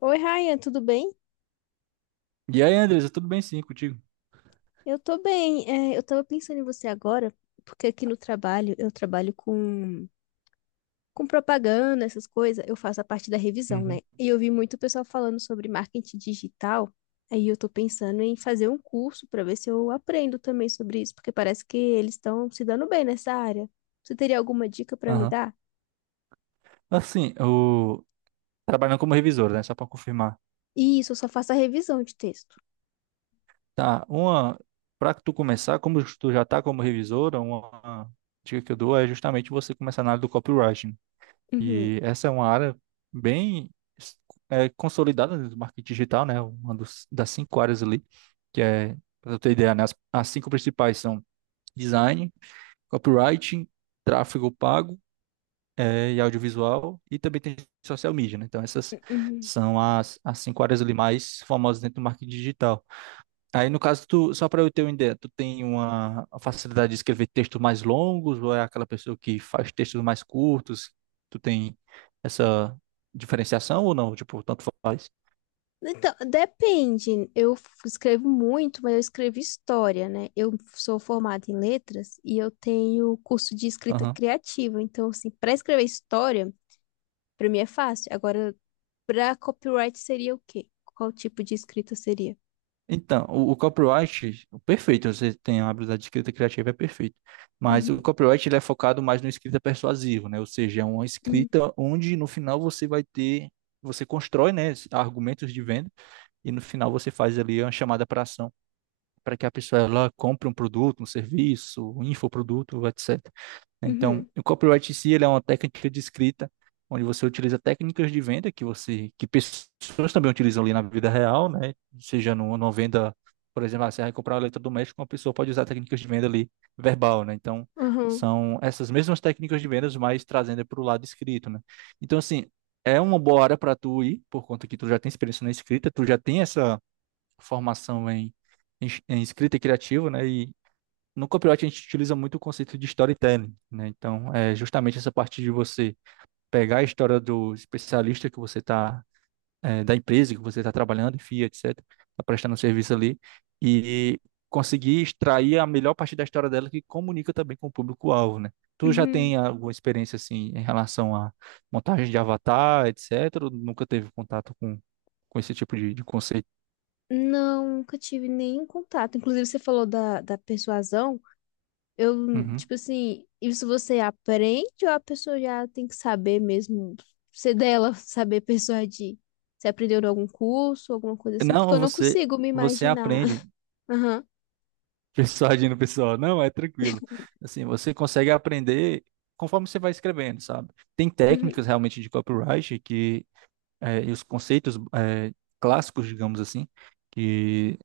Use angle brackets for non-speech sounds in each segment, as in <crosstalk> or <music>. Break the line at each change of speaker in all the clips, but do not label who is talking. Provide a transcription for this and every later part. Oi, Ryan, tudo bem?
E aí, Andresa, tudo bem sim contigo?
Eu tô bem. Eu tava pensando em você agora, porque aqui no trabalho eu trabalho com propaganda, essas coisas. Eu faço a parte da revisão, né?
Uhum.
E eu vi muito pessoal falando sobre marketing digital. Aí eu tô pensando em fazer um curso pra ver se eu aprendo também sobre isso, porque parece que eles estão se dando bem nessa área. Você teria alguma dica pra me
Aham.
dar?
Assim, trabalhando como revisora, né? Só para confirmar.
Isso, eu só faço a revisão de texto.
Tá, uma. Para tu começar, como tu já tá como revisora, uma dica que eu dou é justamente você começar na área do copywriting.
Uhum,
E essa é uma área bem consolidada do marketing digital, né? Das cinco áreas ali, que é, para tu ter ideia, né? As cinco principais são design, copywriting, tráfego pago e audiovisual, e também tem social media, né? Então, essas
uhum.
são as cinco áreas ali mais famosas dentro do marketing digital. Aí, no caso, tu, só para eu ter uma ideia, tu tem uma facilidade de escrever textos mais longos, ou é aquela pessoa que faz textos mais curtos? Tu tem essa diferenciação ou não? Tipo, tanto faz?
Então, depende. Escrevo muito, mas eu escrevo história, né? Eu sou formada em letras e eu tenho curso de escrita criativa. Então, assim, para escrever história, para mim é fácil. Agora, para copyright seria o quê? Qual tipo de escrita seria?
Então, o copyright, perfeito, você tem a habilidade de escrita criativa, é perfeito. Mas o
Uhum,
copyright ele é focado mais no escrita persuasivo, né? Ou seja, é uma
uhum,
escrita onde no final você vai ter, você constrói, né, argumentos de venda e no final você faz ali uma chamada para ação para que a pessoa ela compre um produto, um serviço, um infoproduto, etc, né? Então,
uhum,
o copyright em si, ele é uma técnica de escrita onde você utiliza técnicas de venda que você que pessoas também utilizam ali na vida real, né? Seja numa venda, por exemplo, ah, você vai comprar um eletrodoméstico, uma pessoa pode usar técnicas de venda ali verbal, né? Então,
uhum,
são essas mesmas técnicas de vendas, mas trazendo para o lado escrito, né? Então, assim, é uma boa área para tu ir, por conta que tu já tem experiência na escrita, tu já tem essa formação em escrita criativa, né? E no copywriting a gente utiliza muito o conceito de storytelling, né? Então, é justamente essa parte de você pegar a história do especialista que da empresa que você está trabalhando, enfim, etc., está prestando serviço ali, e conseguir extrair a melhor parte da história dela que comunica também com o público-alvo, né? Tu já
uhum.
tem alguma experiência, assim, em relação à montagem de avatar, etc., ou nunca teve contato com esse tipo de conceito?
Não, nunca tive nenhum contato. Inclusive, você falou da persuasão. Eu,
Uhum.
tipo assim, isso você aprende ou a pessoa já tem que saber mesmo, ser dela, <laughs> saber persuadir? Você aprendeu em algum curso, alguma coisa assim? Porque eu
Não,
não consigo me
você
imaginar.
aprende.
<laughs> Aham.
Pessoal agindo, pessoal, não, é tranquilo. Assim, você consegue aprender conforme você vai escrevendo, sabe? Tem
Uhum.
técnicas realmente de copyright e os conceitos clássicos, digamos assim, que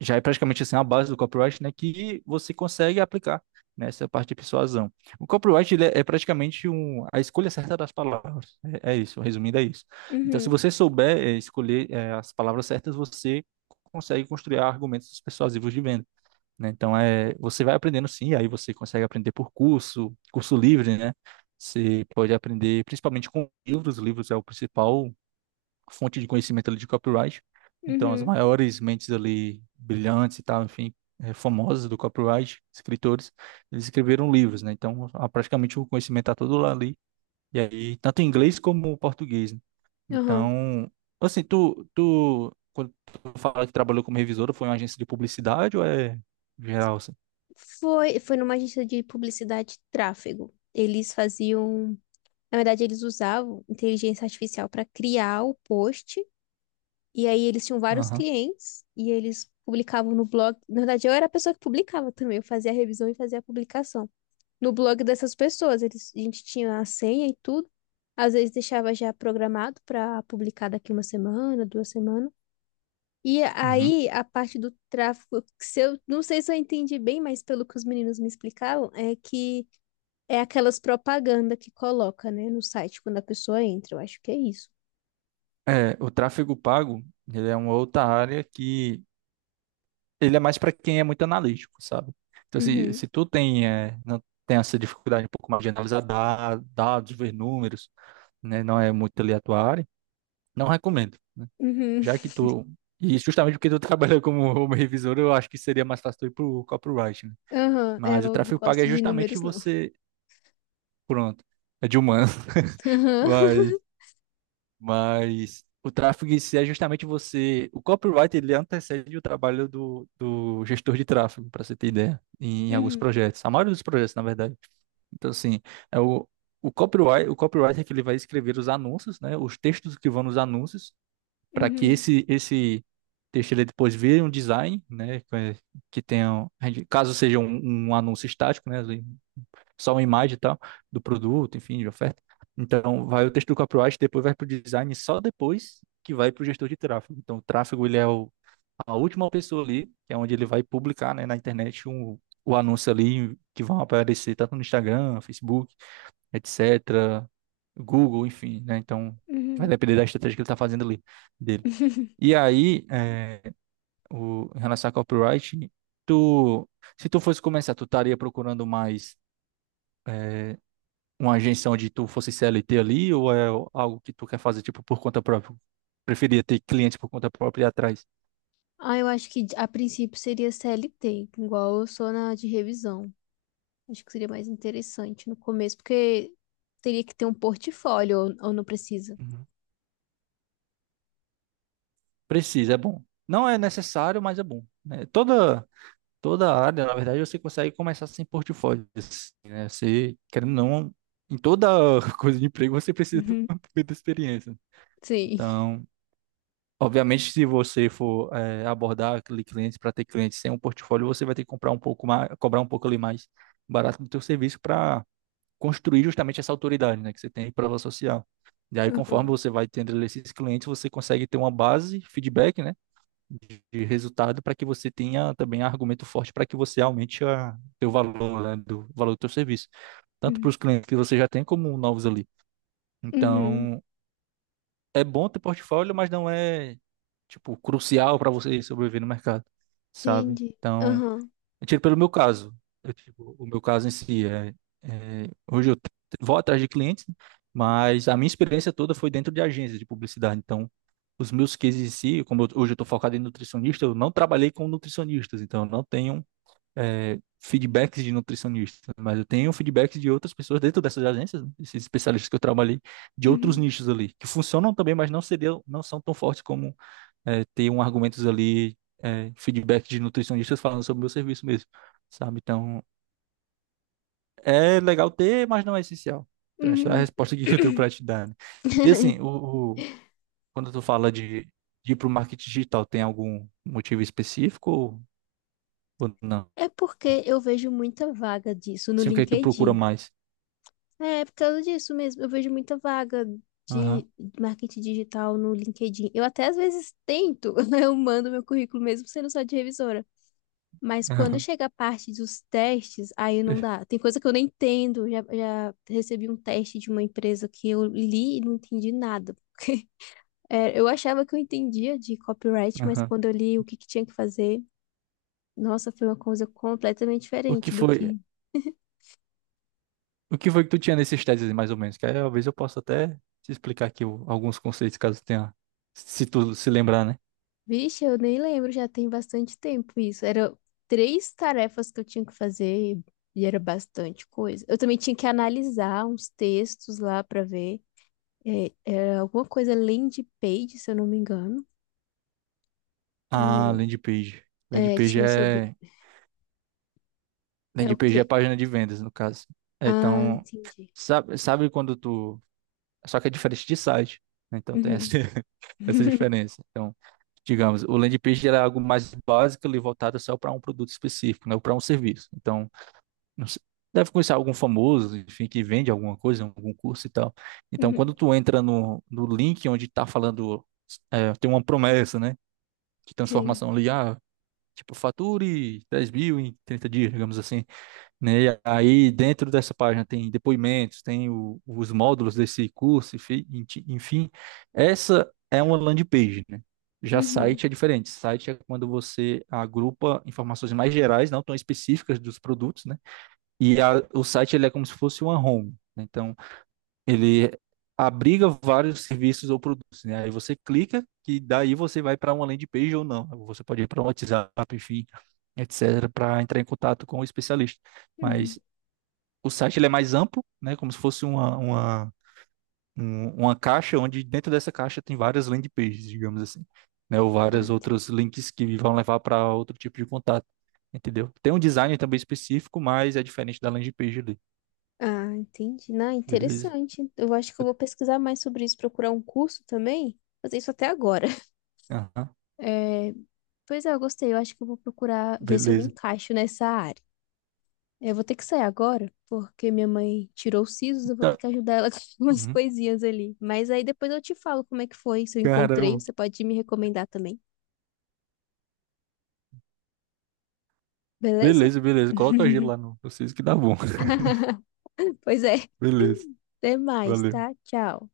já é praticamente assim a base do copyright, né? Que você consegue aplicar nessa parte de persuasão. O copyright ele é praticamente a escolha certa das palavras. É isso, resumindo, é isso. Então, se
Uhum.
você souber escolher as palavras certas, você consegue construir argumentos persuasivos de venda, né? Então é, você vai aprendendo sim, aí você consegue aprender por curso, curso livre, né? Você pode aprender principalmente com livros, livros é o principal fonte de conhecimento ali de copyright. Então as
Uhum.
maiores mentes ali brilhantes e tal, enfim, famosas do copyright, escritores, eles escreveram livros, né? Praticamente o conhecimento está todo lá ali. E aí tanto em inglês como em português, né?
Aham.
Então, assim, tu quando tu fala que trabalhou como revisora, foi em uma agência de publicidade ou é geral, assim?
Foi numa agência de publicidade e tráfego. Eles faziam, na verdade, eles usavam inteligência artificial para criar o post. E aí eles tinham vários
Aham,
clientes e eles publicavam no blog. Na verdade, eu era a pessoa que publicava também, eu fazia a revisão e fazia a publicação. No blog dessas pessoas, eles, a gente tinha a senha e tudo. Às vezes deixava já programado para publicar daqui uma semana, duas semanas. E
uhum.
aí a parte do tráfego, que se eu não sei se eu entendi bem, mas pelo que os meninos me explicaram, é que é aquelas propaganda que coloca, né, no site quando a pessoa entra. Eu acho que é isso.
É, o tráfego pago, ele é uma outra área que ele é mais para quem é muito analítico, sabe? Então,
Uhum.
se tu tem, é, não tem essa dificuldade um pouco mais de dados, ver números, né? Não é muito ali a tua área, não recomendo.
Uhum.
Já que tu, e justamente porque tu <laughs> trabalha como revisor, eu acho que seria mais fácil tu ir pro copywriting, né?
Aham, é, eu
Mas o
não
tráfego pago é
gosto de
justamente
números, não.
você, pronto, é de humano.
Aham.
<laughs> Mas o tráfego em si é justamente você. O copyright ele antecede o trabalho do gestor de tráfego, para você ter ideia, em alguns
Uhum.
projetos. A maioria dos projetos, na verdade. Então, assim, é o copyright, o copywriter que ele vai escrever os anúncios, né? Os textos que vão nos anúncios, para que
Uhum.
esse texto ele depois vire um design, né? Que tenha, Caso seja um anúncio estático, né? Só uma imagem e tal do produto, enfim, de oferta. Então, vai o texto do copyright, depois vai para o design, e só depois que vai para o gestor de tráfego. Então, o tráfego, ele é a última pessoa ali, que é onde ele vai publicar, né, na internet o anúncio ali que vão aparecer tanto no Instagram, Facebook, etc., Google, enfim, né? Então, vai
Uhum.
depender da estratégia que ele está fazendo ali, dele.
<laughs>
E aí, é, o, em relação a copyright, tu, se tu fosse começar, tu estaria procurando mais É, uma agência onde tu fosse CLT ali ou é algo que tu quer fazer tipo por conta própria? Preferia ter clientes por conta própria e ir atrás.
Ah, eu acho que a princípio seria CLT, igual eu sou na de revisão. Acho que seria mais interessante no começo, porque teria que ter um portfólio ou não precisa.
Uhum. Precisa, é bom. Não é necessário, mas é bom, né? Toda área, na verdade, você consegue começar sem portfólio, assim, né? Você querendo ou não em toda <laughs> coisa de emprego você precisa de
Uhum.
uma <laughs> primeira experiência.
Sim.
Então, obviamente, se você for abordar aquele cliente para ter cliente sem um portfólio, você vai ter que comprar um pouco mais, cobrar um pouco ali mais barato do teu serviço para construir justamente essa autoridade, né, que você tem em prova social. E aí, conforme
Aham.
você vai tendo esses clientes, você consegue ter uma base, feedback, né, de resultado para que você tenha também argumento forte para que você aumente a teu valor, né, do valor do teu serviço, tanto para
Uhum.
os clientes que você já tem como novos ali.
Uhum.
Então, é bom ter portfólio, mas não é tipo crucial para você sobreviver no mercado, sabe?
Entendi.
Então,
Aham.
eu tiro pelo meu caso. Eu, tipo, o meu caso em si hoje vou atrás de clientes, né? Mas a minha experiência toda foi dentro de agências de publicidade. Então, os meus cases em si, hoje eu estou focado em nutricionista, eu não trabalhei com nutricionistas, então eu não tenho é, feedbacks de nutricionistas, mas eu tenho feedbacks de outras pessoas dentro dessas agências, né? Esses especialistas que eu trabalhei, de outros
Uhum.
nichos ali, que funcionam também, mas não seriam, não são tão fortes como é, ter um argumentos ali, é, feedback de nutricionistas falando sobre o meu serviço mesmo, sabe? Então, é legal ter, mas não é essencial. Então, essa é a
Uhum.
resposta aqui que <laughs> eu tenho
<coughs>
para te dar, né? E assim,
<clears throat>
quando tu fala de ir para o marketing digital, tem algum motivo específico ou não?
É porque eu vejo muita vaga disso no
Sim, o que é que tu procura
LinkedIn.
mais?
É, por causa disso mesmo. Eu vejo muita vaga
Aham,
de marketing digital no LinkedIn. Eu até às vezes tento, <laughs> eu mando meu currículo mesmo sendo só de revisora. Mas quando
aham,
chega a parte dos testes, aí
<laughs>
não
per-
dá. Tem coisa que eu nem entendo. Já recebi um teste de uma empresa que eu li e não entendi nada. É, eu achava que eu entendia de copyright, mas
aham.
quando eu li o que que tinha que fazer, nossa, foi uma coisa completamente
O que
diferente do
foi,
que...
o que foi que tu tinha nesses testes, aí, mais ou menos? Que aí, talvez eu possa até te explicar alguns conceitos, caso tenha, se tu se lembrar, né?
Vixe, eu nem lembro, já tem bastante tempo isso. Era três tarefas que eu tinha que fazer e era bastante coisa. Eu também tinha que analisar uns textos lá para ver. É, era alguma coisa landing page, se eu não me engano.
Ah,
É,
landing page. Landing
é,
page
tinha sobre.
é,
É o
Landing page
quê?
é página de vendas, no caso. É,
Ah,
então,
entendi.
sabe quando tu. Só que é diferente de site, né? Então tem essa,
Uhum.
<laughs> essa
<laughs>
diferença. Então, digamos, o landing page era algo mais básico ali voltado só para um produto específico, né? Ou para um serviço. Então, não sei- deve conhecer algum famoso, enfim, que vende alguma coisa, algum curso e tal. Então,
Uhum.
quando tu entra no link onde está falando, é, tem uma promessa, né? De
Sim.
transformação ali, ah, tipo, fature 10 mil em 30 dias, digamos assim, né? E aí dentro dessa página tem depoimentos, tem os módulos desse curso, enfim. Essa é uma landing page, né? Já
Uhum.
site é diferente. Site é quando você agrupa informações mais gerais, não tão específicas dos produtos, né? O site ele é como se fosse uma home, né? Então, ele abriga vários serviços ou produtos, né? Aí você clica que daí você vai para uma landing page ou não. Você pode ir para um WhatsApp, enfim, etc., para entrar em contato com o especialista. Mas
Uhum.
o site ele é mais amplo, né? Como se fosse uma caixa onde dentro dessa caixa tem várias landing pages, digamos assim, né? Ou
Ah,
vários
entendi.
outros links que vão levar para outro tipo de contato, entendeu? Tem um design também específico, mas é diferente da landing page ali,
Ah, entendi. Não,
beleza?
interessante. Eu acho que eu
Eu-
vou pesquisar mais sobre isso, procurar um curso também. Fazer isso até agora. <laughs>
Aham,
É, pois é, eu gostei. Eu acho que eu vou procurar ver se eu me
beleza.
encaixo nessa área. Eu vou ter que sair agora, porque minha mãe tirou os sisos, eu vou ter
Então,
que ajudar ela <laughs> com umas
uhum.
coisinhas ali. Mas aí depois eu te falo como é que foi, se eu encontrei,
Caramba.
você pode me recomendar também, beleza?
Beleza, beleza. Coloca o gelo lá
<laughs>
no vocês que dá bom. <laughs>
Pois é.
Beleza.
Até mais,
Valeu.
tá? Tchau.